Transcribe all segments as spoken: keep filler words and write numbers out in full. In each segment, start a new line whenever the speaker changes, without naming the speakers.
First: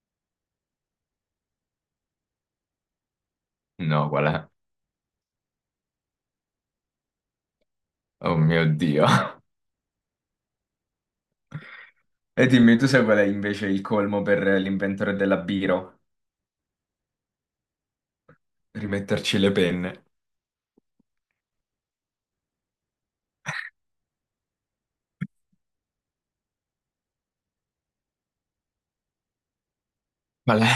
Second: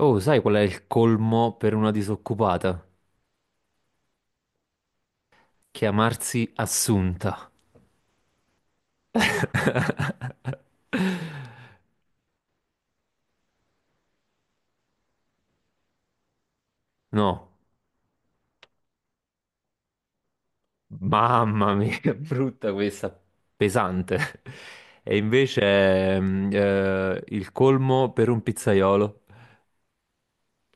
Oh, sai qual è il colmo per una disoccupata?
No, qual è?
Chiamarsi Assunta.
Oh mio Dio. E dimmi tu se qual è invece il colmo per l'inventore della Biro?
No,
Rimetterci le penne.
mamma mia, che brutta questa, pesante. E invece ehm, eh, il colmo per un pizzaiolo,
Qual è?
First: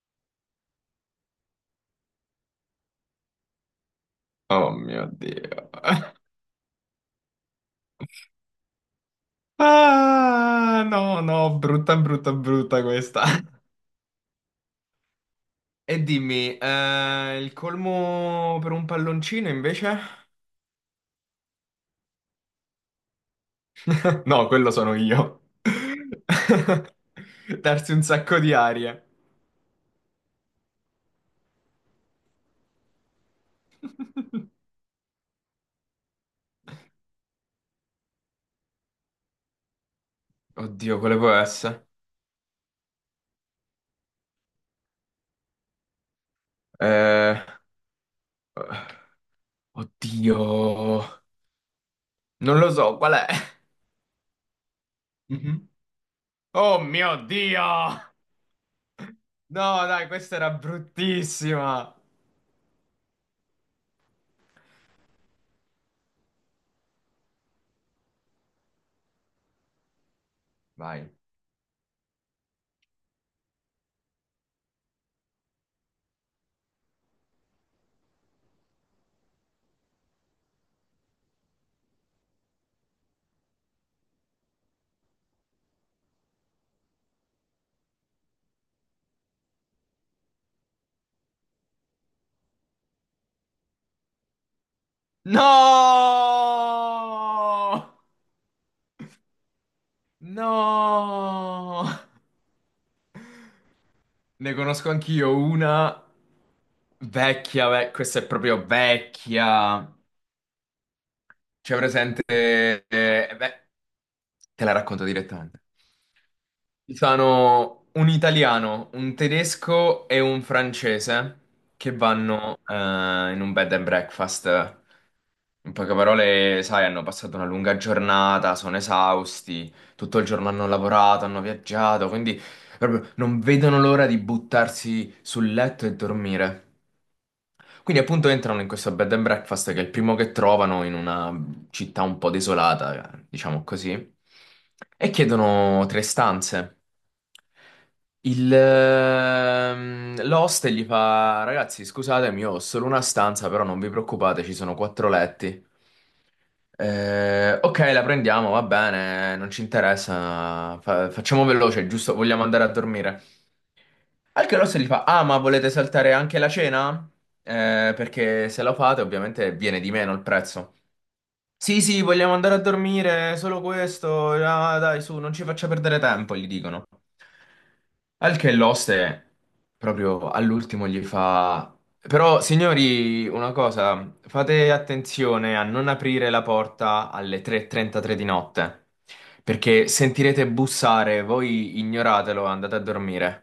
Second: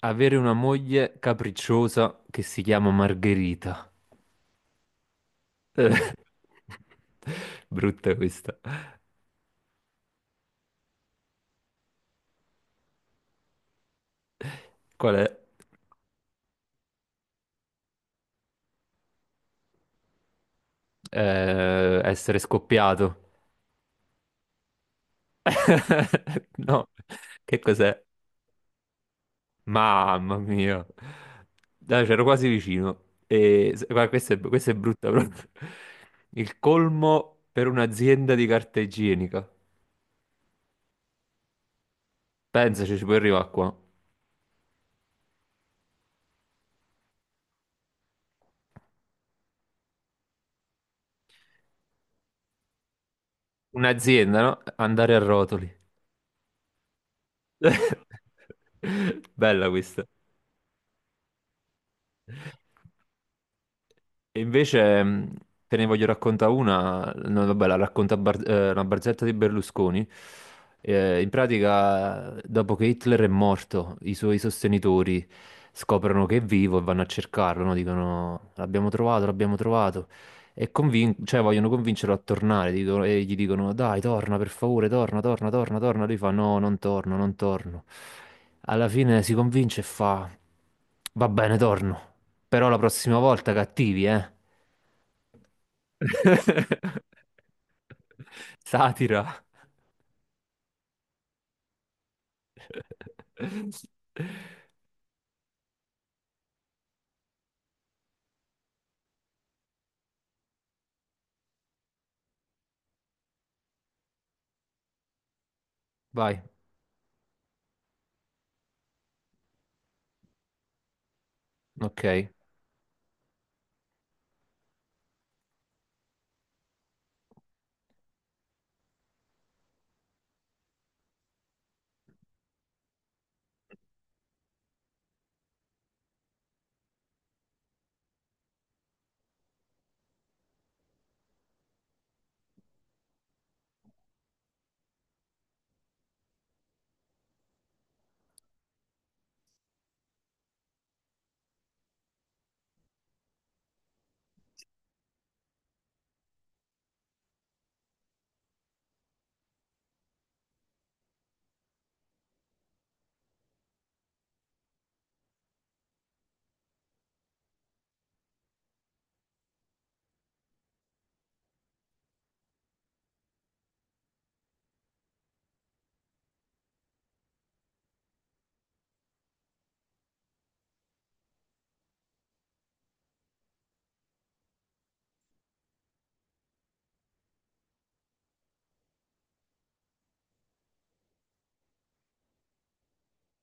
avere una moglie capricciosa che si chiama Margherita.
Oh mio Dio.
Brutta questa.
Ah, no, no, brutta, brutta, brutta questa.
Qual è?
E dimmi, eh, il colmo per un palloncino invece?
Eh, essere scoppiato.
No, quello sono io.
No, che
Darsi
cos'è?
un sacco di aria.
Mamma mia, dai, c'ero quasi vicino. E, se- guarda, questa è, questa è brutta proprio. Il colmo per un'azienda di carta igienica.
Oddio, quale può essere?
Pensaci, ci puoi arrivare qua.
Eh, Oddio. Non lo so, qual è?
Un'azienda, no? Andare a
Mhm.
rotoli.
Oh mio Dio!
Bella
No,
questa.
dai, questa era bruttissima.
E invece mh, te ne voglio raccontare una, no, vabbè, la racconta Bar- eh, una barzelletta di Berlusconi.
Vai.
Eh, in pratica, dopo che Hitler è morto, i suoi sostenitori scoprono che è vivo e vanno a cercarlo, no? Dicono l'abbiamo trovato, l'abbiamo trovato. E convin- cioè, vogliono convincerlo a tornare, dicono- e gli dicono dai, torna per favore, torna, torna, torna, torna. Lui fa no, non torno, non torno, alla fine si convince e fa: Va bene, torno. Però la prossima volta cattivi, eh?
No!
Satira.
No! Ne conosco anch'io una vecchia, ve- questa è proprio vecchia. C'è presente, eh, eh, beh, te la racconto direttamente.
Vai,
Sono un italiano, un tedesco e un francese che
ok.
vanno eh, in un bed and breakfast. In poche parole, sai, hanno passato una lunga giornata, sono esausti, tutto il giorno hanno lavorato, hanno viaggiato, quindi proprio non vedono l'ora di buttarsi sul letto e dormire. Quindi appunto entrano in questo bed and breakfast che è il primo che trovano in una città un po' desolata, eh, diciamo così, e chiedono tre stanze. Il, ehm, l'host gli fa: Ragazzi, scusatemi, io ho solo una stanza, però non vi preoccupate, ci sono quattro letti. Eh, ok, la prendiamo, va bene, non ci interessa. fa- facciamo veloce, giusto? Vogliamo andare a dormire. Al che l'host gli fa: Ah, ma volete saltare anche la cena? Eh, perché se lo fate, ovviamente viene di meno il prezzo. Sì, sì, vogliamo andare a dormire, solo questo. Ah, dai, su, non ci faccia perdere tempo, gli dicono. Al che l'oste proprio all'ultimo gli fa: Però, signori, una cosa, fate attenzione a non aprire la porta alle tre e trentatré di notte, perché sentirete bussare, voi ignoratelo, andate a dormire.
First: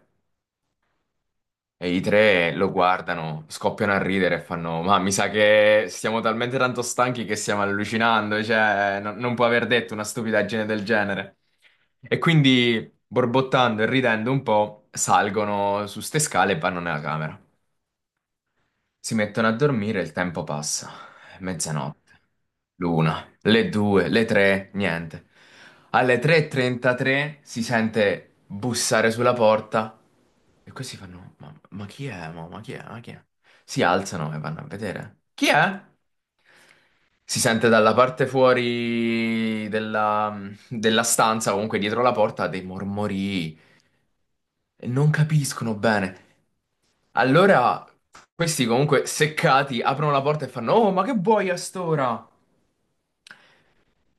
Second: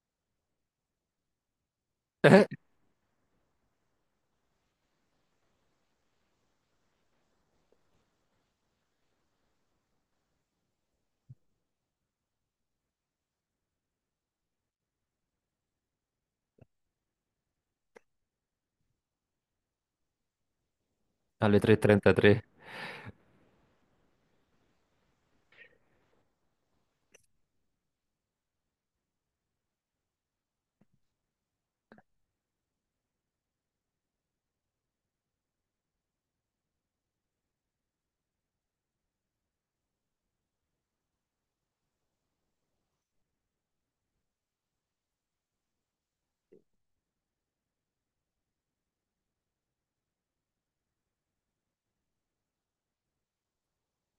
E i
Eh?
tre lo guardano, scoppiano a ridere e fanno: Ma mi sa che siamo talmente tanto stanchi che stiamo allucinando, cioè, no- non può aver detto una stupidaggine del genere. E quindi, borbottando e ridendo un po', salgono su ste scale e vanno nella camera. Si mettono a dormire e il tempo passa.
Alle
Mezzanotte,
tre e trentatré.
l'una, le due, le tre, niente. Alle tre e trentatré si sente bussare sulla porta e questi fanno: Ma, ma chi è? Mo? Ma, chi è? Ma chi è? Si alzano e vanno a vedere. Chi è? Si sente dalla parte fuori della, della stanza, comunque dietro la porta, dei mormorii. E non capiscono bene. Allora, questi comunque seccati aprono la porta e fanno: Oh, ma che vuoi a st'ora?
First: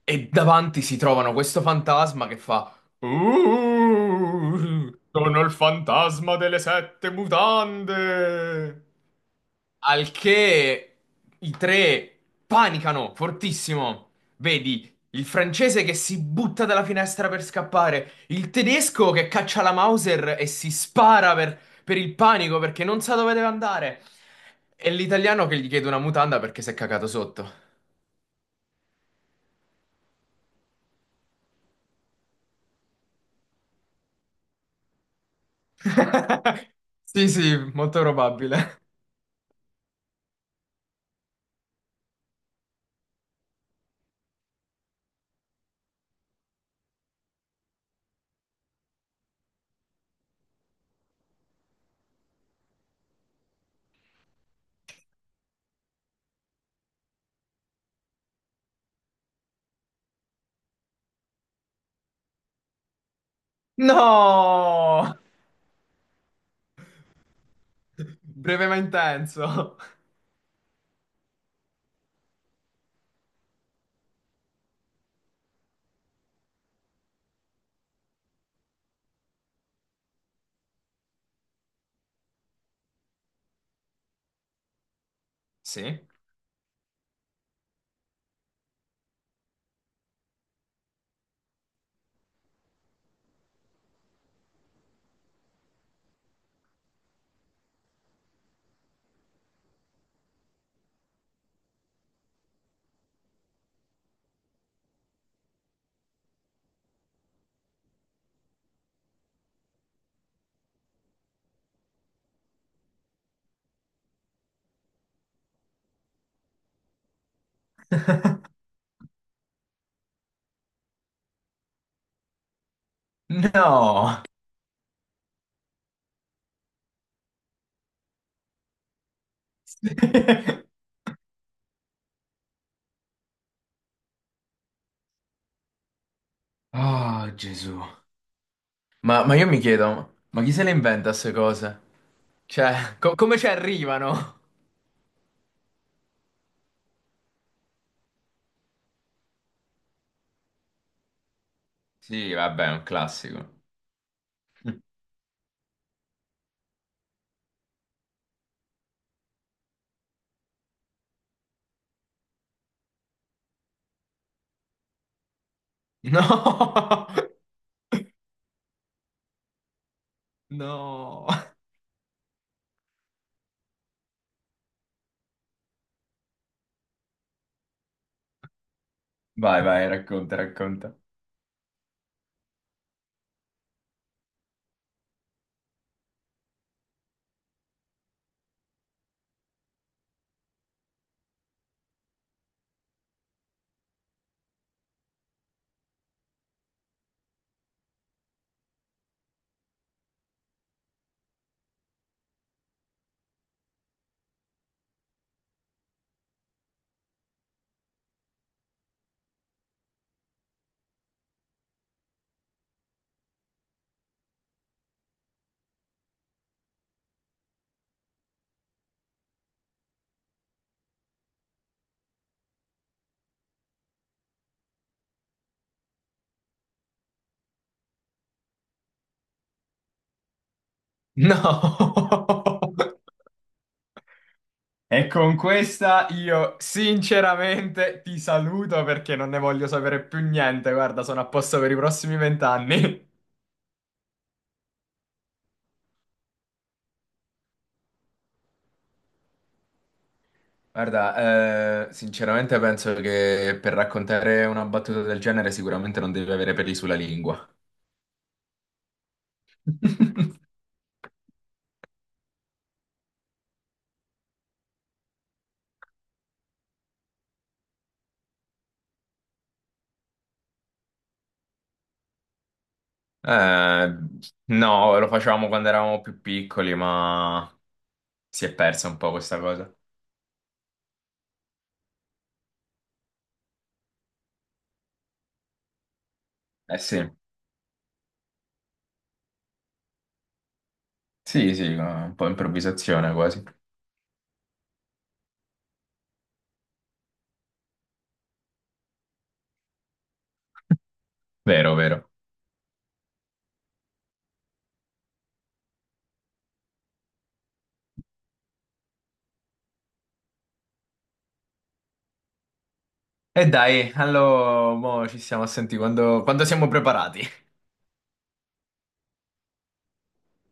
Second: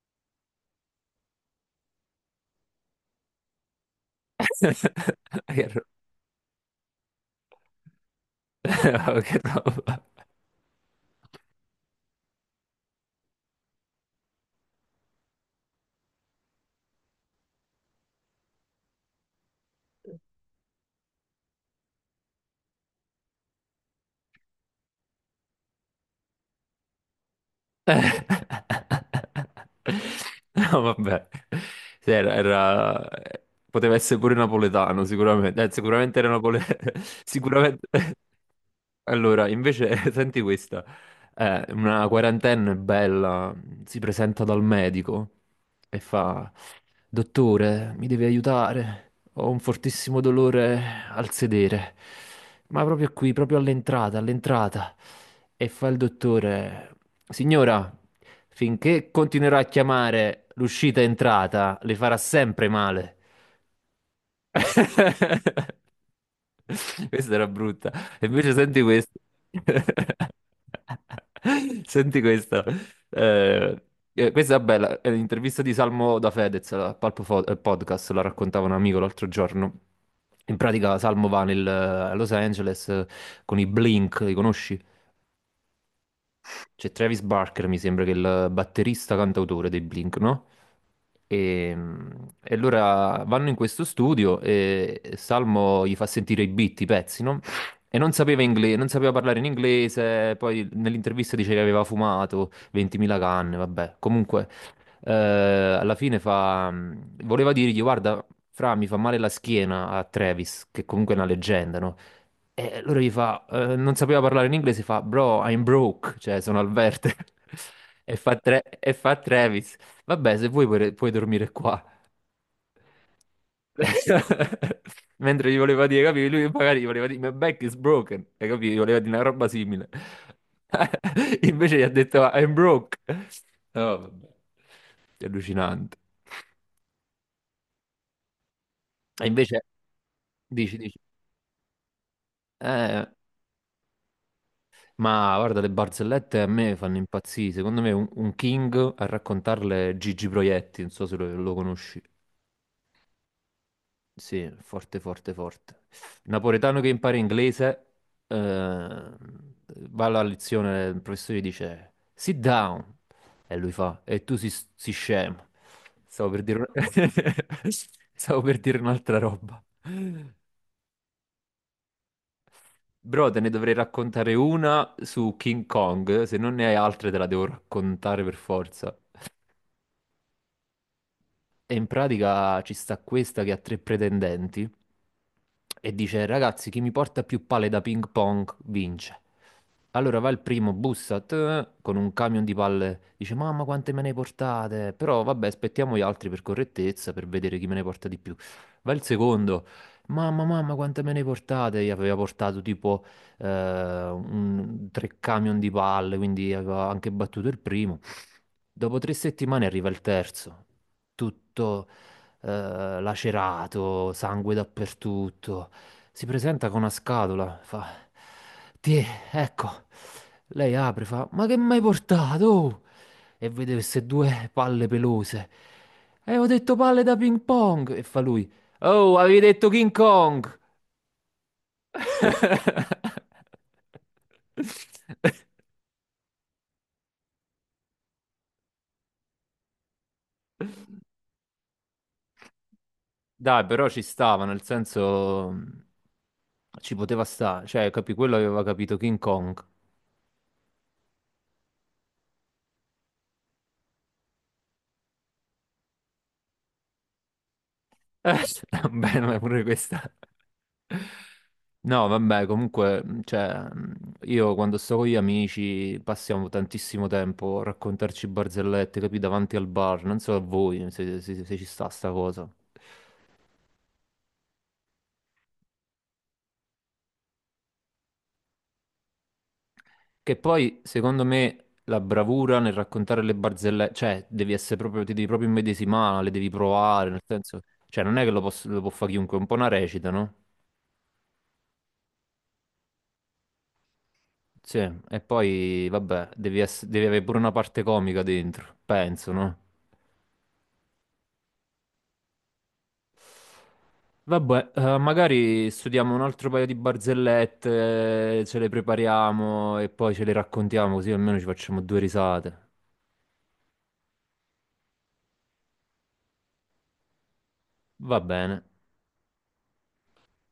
E davanti si trovano questo fantasma che fa: "Uh, sono il
Che ro-
fantasma delle sette mutande.
che roba.
Al che i tre panicano fortissimo. Vedi il francese che si butta dalla finestra per scappare, il tedesco che caccia la Mauser e si spara per, per il panico perché non sa dove deve andare, e l'italiano che gli chiede una mutanda perché si è cagato sotto.
No, vabbè. Sì, era, era- poteva essere pure napoletano, sicuramente. Eh, sicuramente era napoletano.
Sì, sì,
Sicuramente.
molto probabile.
Allora, invece, senti questa. Eh, una quarantenne bella si presenta dal medico e fa: Dottore, mi devi aiutare. Ho un fortissimo dolore al sedere. Ma proprio qui, proprio all'entrata, all'entrata. E fa il dottore, signora, finché continuerà a chiamare l'uscita e entrata, le farà sempre male.
No!
Questa era brutta. E invece
Breve ma
senti questa.
intenso.
Senti questa. Eh, eh, Questa è bella. È l'intervista di Salmo da Fedez al Palpo Fo- eh, Podcast, la raccontava un amico l'altro giorno. In pratica Salmo va nel- eh, a Los Angeles, eh, con i Blink, li conosci?
Sì?
C'è Travis Barker, mi sembra che è il batterista cantautore dei Blink, no? E, e allora vanno in questo studio e Salmo gli fa sentire i beat, i pezzi, no? E non sapeva ingle- non sapeva parlare in inglese, poi nell'intervista dice che aveva fumato ventimila canne, vabbè. Comunque, eh, alla fine fa... mm, voleva dirgli, guarda, Fra, mi fa male la schiena a Travis, che comunque è una leggenda, no? E loro gli fa, eh, non sapeva parlare in inglese, fa, bro, I'm broke, cioè sono al verde. E fa, tre- e fa Travis, vabbè, se vuoi puoi, puoi dormire qua.
No!
Mentre gli voleva dire, capi, lui magari gli voleva dire, my back is broken, e capi, gli voleva dire una roba simile. Invece gli ha detto, I'm broke. Oh, vabbè. È allucinante.
Oh, Gesù. Ma,
E
ma io mi
invece,
chiedo, ma chi se le
dici, dici,
inventa queste cose? Cioè,
eh...
co- come ci arrivano?
ma guarda, le barzellette a me fanno impazzire. Secondo me un, un King a raccontarle è Gigi Proietti, non so se lo, lo conosci.
Sì, vabbè, è un classico.
Sì, forte, forte, forte. Napoletano che impara inglese, eh, va alla lezione, il professore gli dice sit down, e lui fa, e tu si, si scemo.
No,
Stavo per dire, un- stavo per dire un'altra roba.
no,
Bro, te ne dovrei raccontare una su King Kong, se non ne hai altre te la devo raccontare per forza.
vai, vai, racconta, racconta.
E in pratica ci sta questa che ha tre pretendenti e dice: Ragazzi, chi mi porta più palle da ping pong vince. Allora va il primo, bussa tè, con un camion di palle, dice: Mamma, quante me ne portate? Però vabbè, aspettiamo gli altri per correttezza, per vedere chi me ne porta di più. Va il secondo, mamma, mamma, quante me ne portate? Gli aveva portato tipo eh, un- tre camion di palle, quindi aveva anche battuto il primo. Dopo tre settimane arriva il terzo, tutto eh, lacerato, sangue dappertutto. Si presenta con una scatola, fa: Ti, ecco. Lei apre, fa: Ma che mi hai portato? Oh? E vede queste due palle pelose. E ho detto palle da ping pong. E fa lui: Oh, avevi detto King Kong!
No. E con questa io sinceramente ti saluto perché non ne voglio sapere più niente. Guarda, sono a posto per i prossimi vent'anni.
Dai, però ci stava, nel senso mh, ci poteva stare, cioè, capi, quello aveva capito King Kong.
Guarda, eh, sinceramente penso che per raccontare una battuta del genere sicuramente non devi avere peli sulla lingua.
Eh, vabbè, ma pure questa. No, vabbè, comunque, mh, cioè, mh, io quando sto con gli amici passiamo tantissimo tempo a raccontarci barzellette, capi, davanti al bar, non so a voi se, se- se ci sta sta cosa.
Eh, no, lo facevamo quando eravamo più piccoli, ma si è persa un po' questa cosa.
Che poi, secondo me, la bravura nel raccontare le barzellette, cioè, devi essere proprio, ti devi proprio immedesimare, le devi
Eh sì,
provare, nel senso, cioè, non è che lo, poss- lo può fare chiunque, è un po' una recita, no?
sì, sì, un po' improvvisazione quasi.
Sì, e poi, vabbè, devi, ess- devi avere pure una parte comica dentro, penso, no?
Vero, vero.
Vabbè, eh, magari studiamo un altro paio di barzellette, eh, ce le prepariamo e poi ce le raccontiamo, così almeno ci facciamo due risate.
E dai, allora mo ci stiamo a sentire quando, quando siamo preparati.
Va bene.